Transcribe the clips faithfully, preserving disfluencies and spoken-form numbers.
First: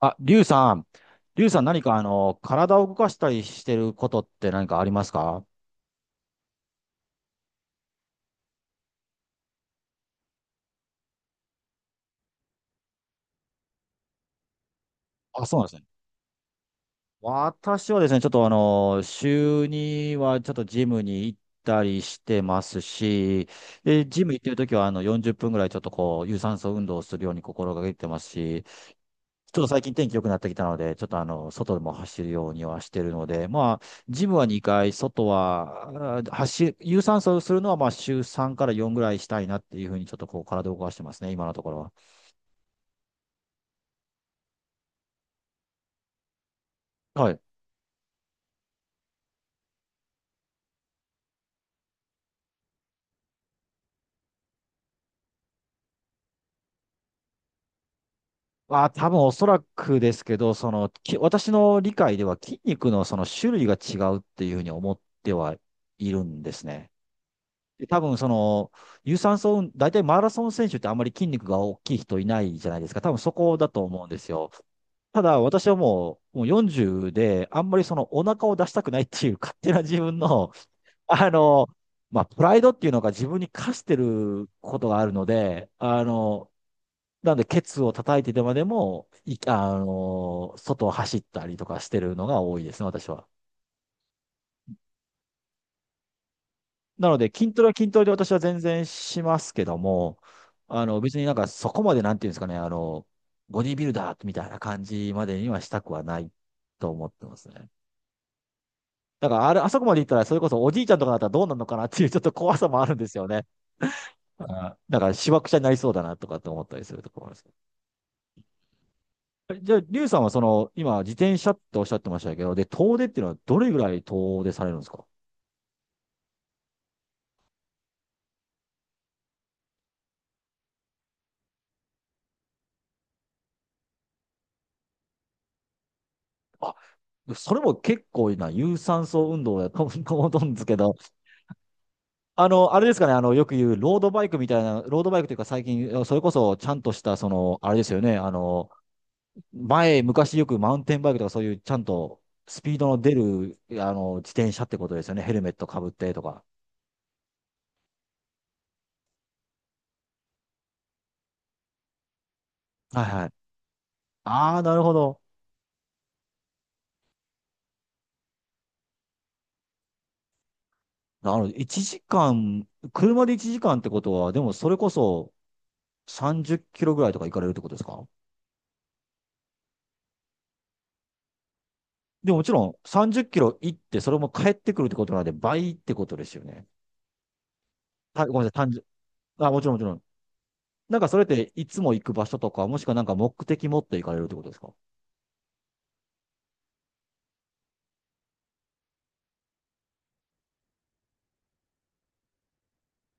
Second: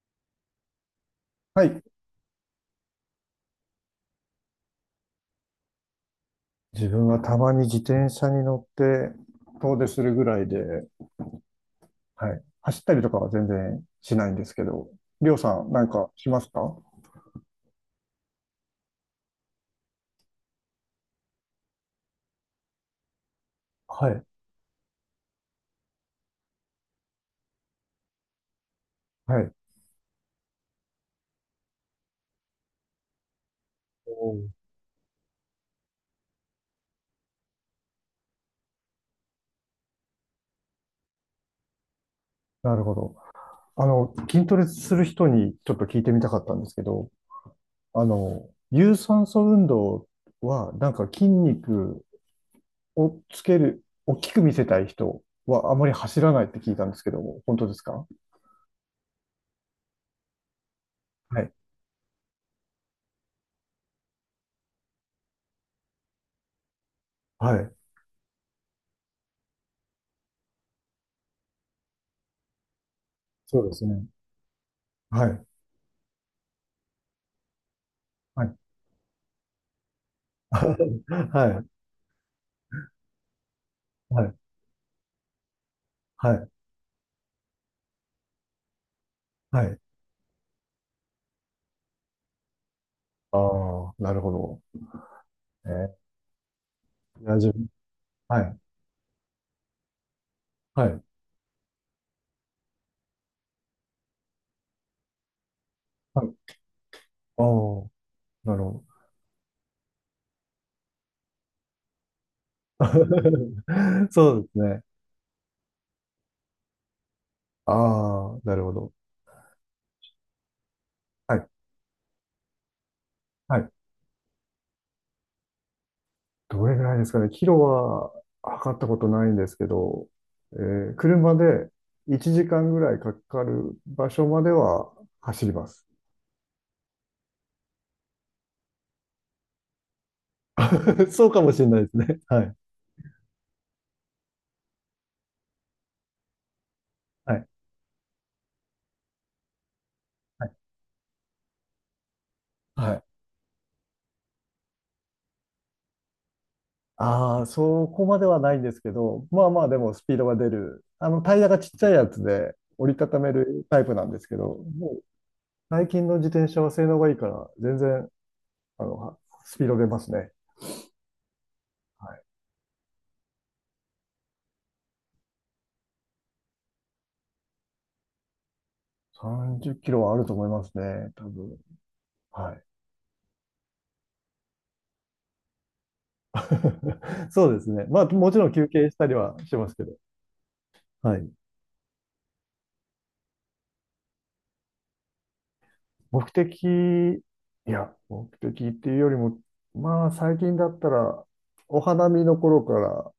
あ、リュウさん。リュウさんは何い。かあの、体を動かしたりしてることって何かありますか？自分はたまに自転車に乗って遠出するぐらいで、はい。走ったりとかは全然しないんですけど、りょうあ、そうさなんでん、すなね。んかしますか？私はですね、ちょっとあの、週にはちょっとジムに行ったりしてますし、で、はジい。ム行ってるときはあの、よんじゅっぷんぐらいちょっとこう、有酸素運動をするように心がけてますし、はい。ちょっと最近天気良くなってきたので、ちょっとあの、外でも走るようにはしてるので、まあ、おジムはー、にかい、外は、あー走る、有酸素をするのは、まあ、週さんからよんぐらいしたいなっていうふうに、ちょっとこう、体を動かしてますね、今のところは。なるほど。あの、筋トレする人にちょっと聞いてみたかったんですけど、はい。あの、有酸素運動は、なんか筋肉をつける、大きく見せたい人はあまり走らないって聞いたんですけども、本当ですか？ああ、多分おそらくですけど、その、き、は私い。の理解では筋肉のその種類が違うっていうふうに思ってはいるんですね。はい。で多分その、有酸素運、大体マラソン選手ってあんまり筋肉が大きい人いないじゃないですか。多分そこそうだでとす思ね。うんですよ。たはだい。私はもう、もうよんじゅうで、あんまりそのお腹はをい。出したくないっていう勝手な自分の、あ はの、い。まあ、プライドっていうのが自分に課してはい、ることがあるので、あはい、の、なんでケツを叩いてでまでも、い、はあい。の、外を走ったりとかしてるのが多いですね、私は。ああ、なるほど。えなのー、いで、や、筋自ト分、レは筋トレで私はは全い、然しますけども、あはの、い、別になんかそこまでなんていうんですかね、あの、ボディービルダーみたいな感じまでにはしたくはなはいい。と思ってまああ、すね。なるほだからあれ、あそこまで行ったら、それこそおじいちゃんとかだったらどうなるのかなっていうちょっと怖さど。もあるんですよね。そうですあね。だから、しわくちゃになりそうだなとかって思ったりするところです。ああ、なるほど。えじゃあ、リュウさんはその、今、自は転い、車っておっしゃってましたけど、で、遠出っていうのはどはれい。ぐらい遠出されるんですか？どれぐらいですかね。キロは測ったことないんですけど、えー、車でいちじかんぐらいかかる場所までは走ります。あ、それも結構な有酸素運動だと思うんですけど、そうかもしれないですね。はあい、の、あれですかね、あの、よく言うロードバイクみたいな、ロードバイクというか最近、それこそちゃんとした、そはい、の、あれですよね、あの、前、昔よはい。くマウンテンバイクとかそういうちゃんとスピーはドのい。出る、あの、自転車ってことですよね。ヘルメットかぶってとか。ああ、そこまではないんですけど、まあまあでもスピードが出る。あの、タイヤがちっちゃいやつで折りはいたたはい。めるタイプなんですけあど、あ、なるほもうど。最近の自転車は性能がいいから、全然、あの、はスピード出ますね。なるほど。1はい。時間、車でいちじかんってことは、でもそれこそさんじゅっキロぐらいとか行かれるってことですか？さんじゅっキロはあると思いますね、多分。でももちはろい。んさんじゅっキロ行って、それも帰ってくるってことなんで倍ってことですよね。そうですね。まあ、たもごちめんなさろい、ん休単純。憩したりはあ、しもちまろんすもちけろど。ん。なんかそはれっい。ていつも行く場所とか、もしくはなんか目的持って行かれるってことですか？目的、いや、目的っていうよりも、まあ、最近だったら、お花見の頃から、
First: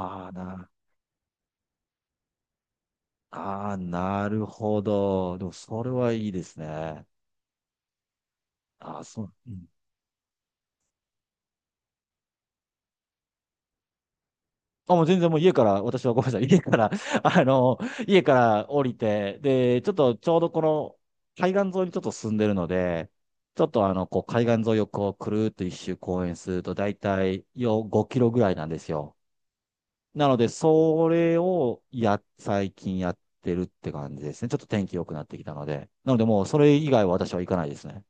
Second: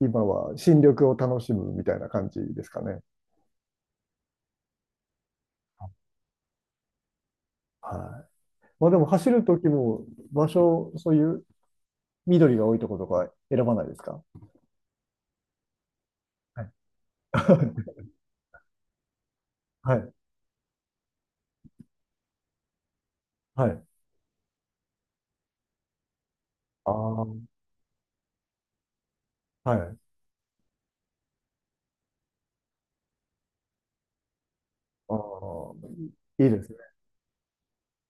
今あー、はな新緑を楽しむみたいな感じですかね。ああ、なるほど。でも、それはいいですね。はい。まあでああ、もそ走う。るうとん。きも場所、そういう緑が多いところとか選ばないですか？あ、もう全然もう家から、私はごめんなさい。家はかい。ら、あの、家から降りて、で、ちょっはい。とちょうどこの海岸沿いにちょっと住んでるので、ちょはっい。とあの、こう海岸沿いをこうくるーっと一周公園するとだあいたあ、いよごキロぐらいなんですよ。はい。なので、それをや、最近やってるって感じですね。ちょっと天気良くあなってきたのあ、で。なのでもういいそですれね。以外は私は行かないですね。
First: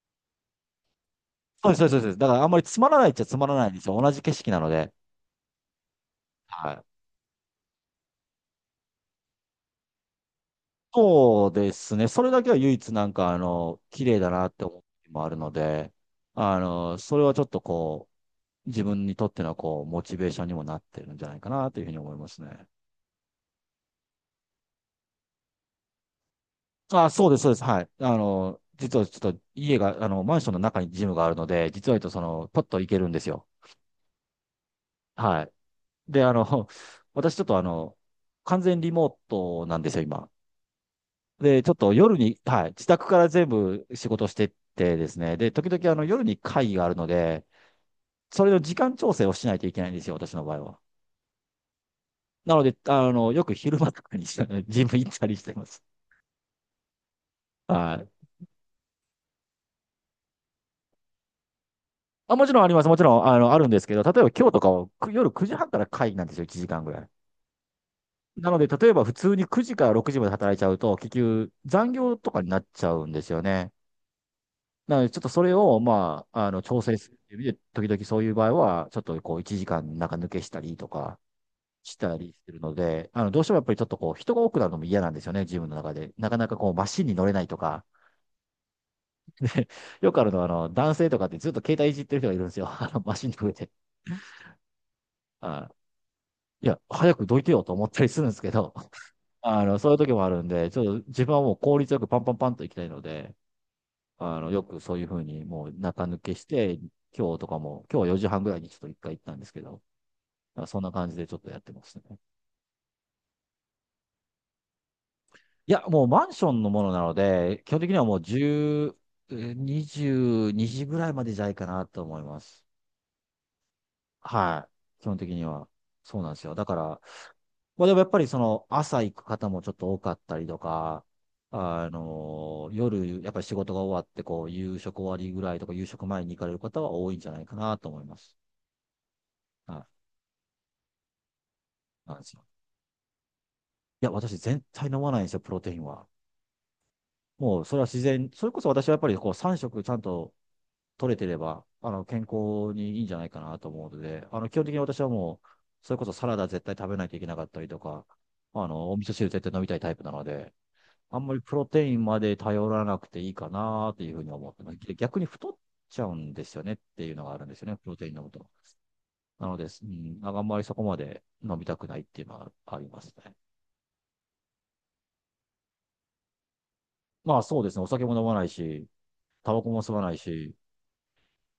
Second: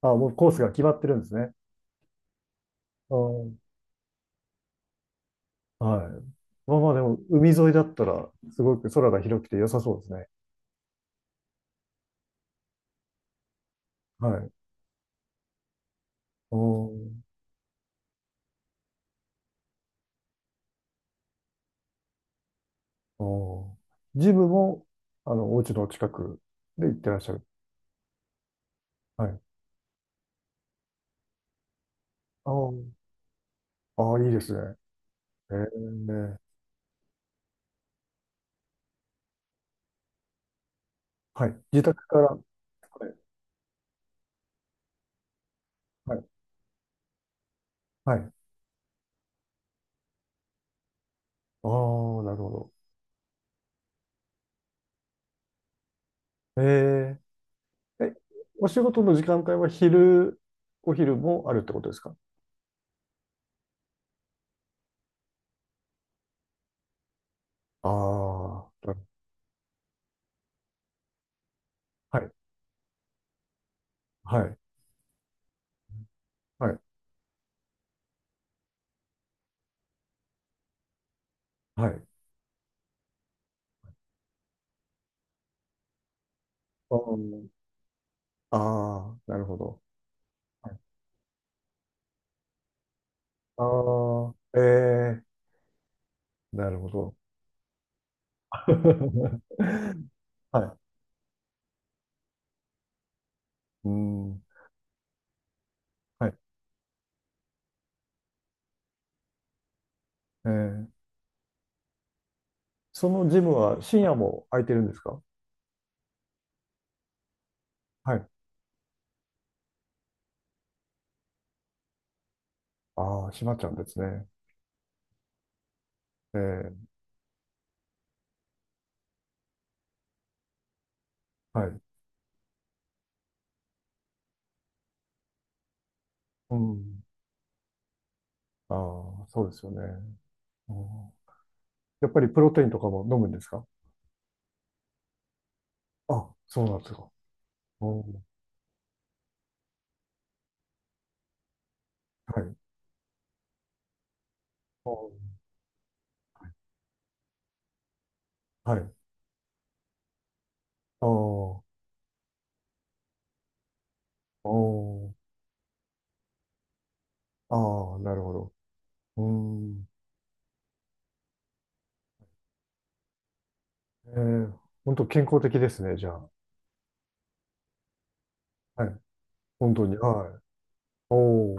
ああ、もうコースが決まってるんですね。そうです、そうです、そうです。だからあんまりつまらないっあちゃつまらないあ、んですよ。同じ景色なので。はい。はまあい。まあでも海沿いだったらすごく空が広くて良さそうですね。そうですね。それだけは唯一なんか、あの、綺麗だはなっい。て思う時もあるので、おあの、そー、れはちょっとこう、自分にとってのこう、モチベーションにもなってるんじゃないかなというふうに思いますね。おー。ジムも、あの、お家の近くで行っあ、てらっそしうゃです、る。そうです。はい。あの、実はちはょっとい。家が、あの、マンションの中にジムがあるので、実は言うとその、パッあと行けるんですよ。あ、ああ、いいですね。はい。えで、あー、の、私ちょっとあの、完全リモートなんですよ、今。はで、い。ちょっ自と宅夜から。はに、はい、自宅い。から全部仕事してってですね、で、時々あのは夜い。に会議があるので、はい。それの時間調整をしないといけないんですよ、私の場合は。ああ、なるなのほで、あの、よく昼間とかにして ジム行ったりしてます。ど。えはー、い。え、お仕事の時間帯は昼、お昼もあるってことですか？あ、もちろんあります。もちろん、あの、あるんですけど、例えば今日とかはく夜くじはんから会議なんですよ、いちじかんぐらい。なので、あ例えあ、ば普通にくじからろくじまで働いちゃうと、結局残業はとい。かになっちゃうんですよね。はい。なので、ちょっとそれを、まあ、あの、は調い。整するっていう意味で、時々そういう場合は、ちょっとこう、いちじかんなんか抜けしたりとかはしい。たりするので、あの、どうしてもやっぱりちょっとこう、人が多くなるのも嫌なんですよね、自分の中で。なかなかこう、マあシンに乗れなー、いとか、あー、なるほど。よくあるのは、あの、はい、男性とかってずっと携帯いじってる人がいるんですよ。あの、マシンに触れて。ああ、えあー、いなるや、ほ早ど。くどいてよと思ったりするんですけど、あの、そういう 時もあるんはで、ちい。ょっと自分はもう効率よくパンパンパンと行きたいので、うあん。の、よくそういうふうにもう中抜はけい。して、今日とかも、今日はよじはんぐらいにちょっと一回行ったんですけど、えなんかそんー、な感じでちょっとやってますね。そのジムは深夜も空いてるんですか？いや、もうマンションのものなので、基本的にはもはうい。じゅう、えーにじぐらいまでじゃないかなと思います。ああ、閉まっちゃうんですね。はい。基本的には。そうなんえですよ。だかー、ら、まあでもやっぱりその朝行く方もちょっと多かったりとか、はい。あのー夜、やっぱり仕事が終わって、こう、夕食終わりぐらいとか、夕食前に行かれうる方はん。多いんじゃないかなと思います。ああ、そうですよはね。い。うん、やっなんぱでりすプよ。ロテインとかも飲むんですか？いや、私絶対飲まないんですよ、プロテインは。あ、そうなんですか。もうそれはう自ん。然、それこそ私はやっぱりこうさん食ちゃんと取れてれば、あの、健はい。康にいいんじゃないかなと思うので、あの、基本的にあ、私はもう、それこそサラダ絶対食べないといけなかったりとか、あはの、い。お味噌汁絶対飲みたいタイプなので、ああ、あんまりプお、ロテインまで頼らなくていいかなっていうふうに思ってます。で逆に太っちゃうんですよねっていうのがあるんですよね、プあロあ、テイなンる飲むほと。ど。うーなので、うん。ん、あんまりそこまで飲みたくないっていうのはありますね。えー、本当健康的ですね、じゃあ。まあそうですね、お酒も飲まないはし、い。タバコ本も当吸に。わないはい。し、おお。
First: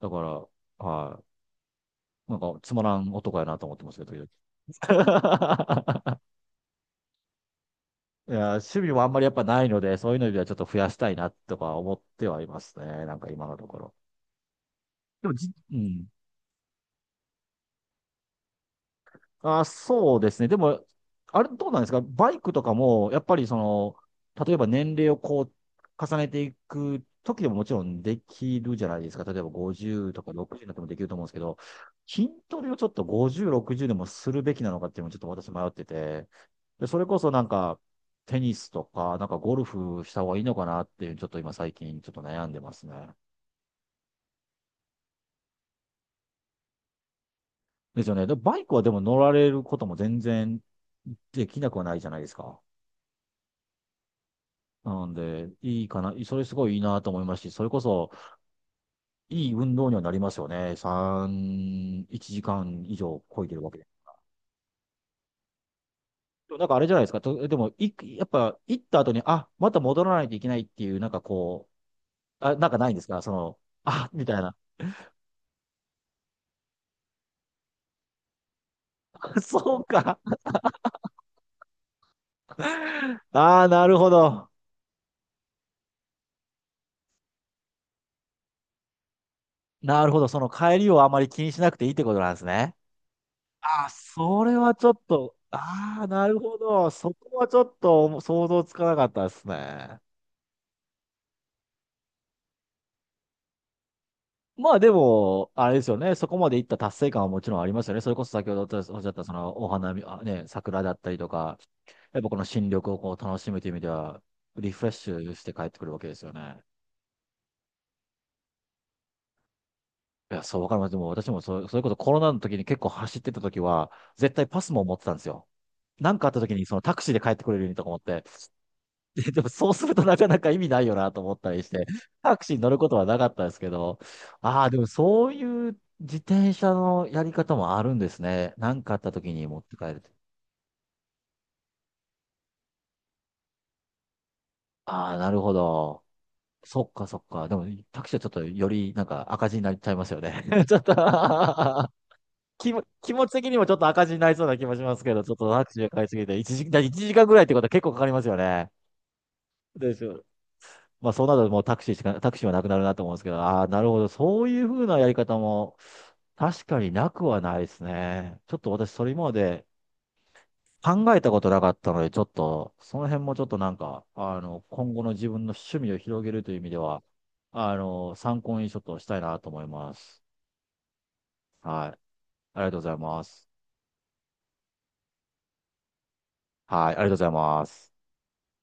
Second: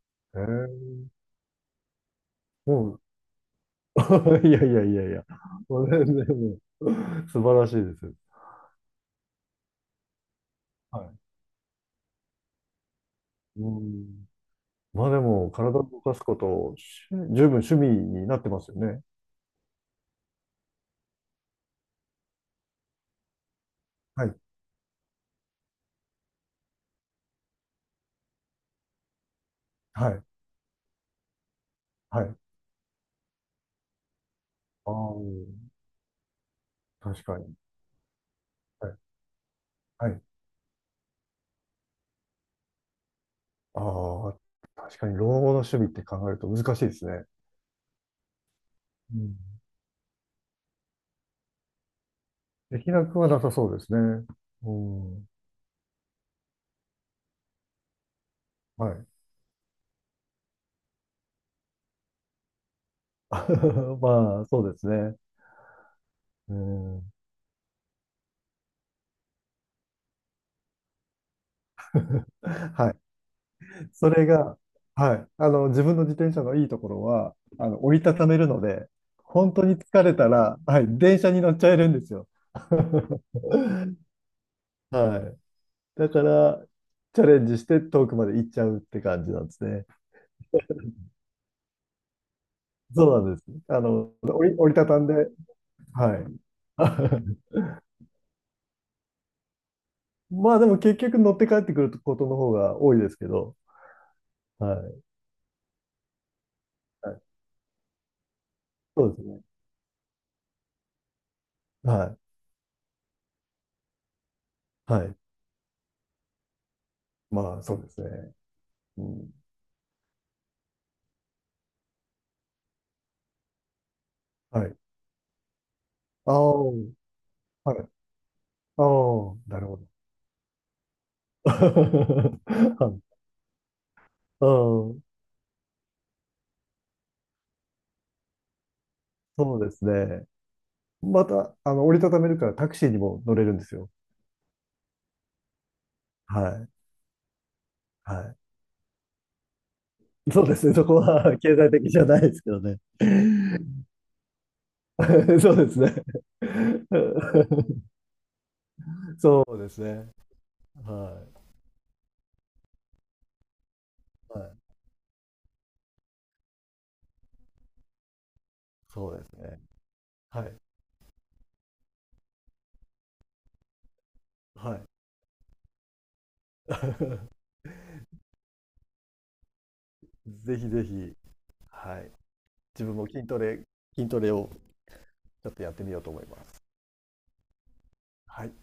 だかえら、ー、はい、なんかつまらもう、ん男やなと思ってますけど、時 いやいやいやいや。そ々 れ でも、素晴らしいです。いや、趣味もあんまりやっぱないので、そういうのではちょっと増やしたはいなとか思ってはいますね。なんか今のい。とうころ。ん。まあででもじ、も、う体を動ん。かすこと、し十分趣味になってますよね。あ、そうですね。でも、あれどうなんですかバイクとかも、やっぱりその、はい。例えば年齢をこう、重ねていく時でももちろんできるじゃないですか。例えばはごじゅうとい。かろくじゅうになってもできると思うんですけど、は筋い。トレをちょっとごじゅう、ろくじゅうでもするべきなのかあっあ、ていうのもちょっと私迷ってて、で、それこ確そかなんに。か、テニスとはい。か、なんかゴルフはしたい。方がいいのかなっていう、ちょっと今最近ちょっと悩んでますね。ああ、確かに老後の趣味って考えると難しいですね。ですよね。で、バイクはでもう乗らん。れることも全然できなくはないじゃないですか。できなくはなさそうですね。うなんん。で、いいかな、それすごいいいなと思いますし、それこそはい。いい運動にはなりますよね。さん、いちじかん以上超いでるわけで。まあ、そうですね。でうもなんかあれじゃないですん。か、とでもい、やっぱ行った後に、あ、また戻らないといけないっていう、なんかこ う、あ、なんかなはいい。んですか、その、あ、そみれたいな。が、はい。あの、自分の自転車のいいところは、あの、折りたためるので、本当にそう疲れか。たら、はい、電車に乗っちゃえるんですよ。ああ、なるほど。はい。だから、チャレンジして遠くまで行っちゃうって感じなんですね。なるほど。その帰りをあまり気にしなくていいってことなんですね。そうなんです。あああ、の、そ折り、れは折りちたょたっんで、と、ああ、はい。なるほど。そこは ちょっと想像つかなかったですね。まあでも結局乗って帰ってくることの方が多いですけど、まはあでい。も、あれですよね。そこまでいった達成は感い。はもちろんありますよね。それこそ先ほどおっしそゃうっですたそね。のお花見、あ、ね、桜だったりとか、はい。やっぱこの新緑をこう楽しむという意味では、リフレッはシい。ュして帰ってくるわけですよね。まあそうですね。うん。いや、そうわかります。でも私もそ、それこそコロナの時に結構走ってた時は、絶対パはスい。も持ってたんですよ。なんかあっあた時あ、にはそのい。タクシーで帰ってくれるようにとか思って、あで、あ、でもなるそうほすど。るとなかなか意味ないよなと思っ たりして、タクシーに乗るこはとい。はなかったですけど、うああ、でもん。そういう自転車のやり方もあるんですね。なんかあった時にそ持っうでてす帰る。ね。また、あの、折りたためるからタクシーにも乗れるんですよ。ああ、なるほど。はい。そっかそっか。でもタクシーはちょっはとよりなんか赤字になっちゃいますよい。そね。うで すちね。ょっそと こは 経済的じゃないですけ ど気ね。も、気持ち的にもちょっと赤字になりそうな気もしますけど、ちょっ とそうタでクシすーがね。買いすぎて、1時、だ一時間ぐらいってことは結構かかりますよね。そうですでしね。ょ。まあ、はそうなるともうタクシーしか、タクシーはなくなるなと思うんですけど、ああ、なるほど。い。そはうい。いうふうなやり方も、確かになくはないですね。ちょっと私、そそれう今でますね。ではい。考えたことなかったので、ちょっと、その辺もちょっとなんか、あ の、はい。今後の自分の趣味を広げるという意味では、あの、参考にちょっとしたいなと思います。ぜひぜひ、ははい。い。ありがとうご自ざ分いもま筋トす。レ筋トレをちょっとやってみようと思います。はい。ありがとうございます。はい。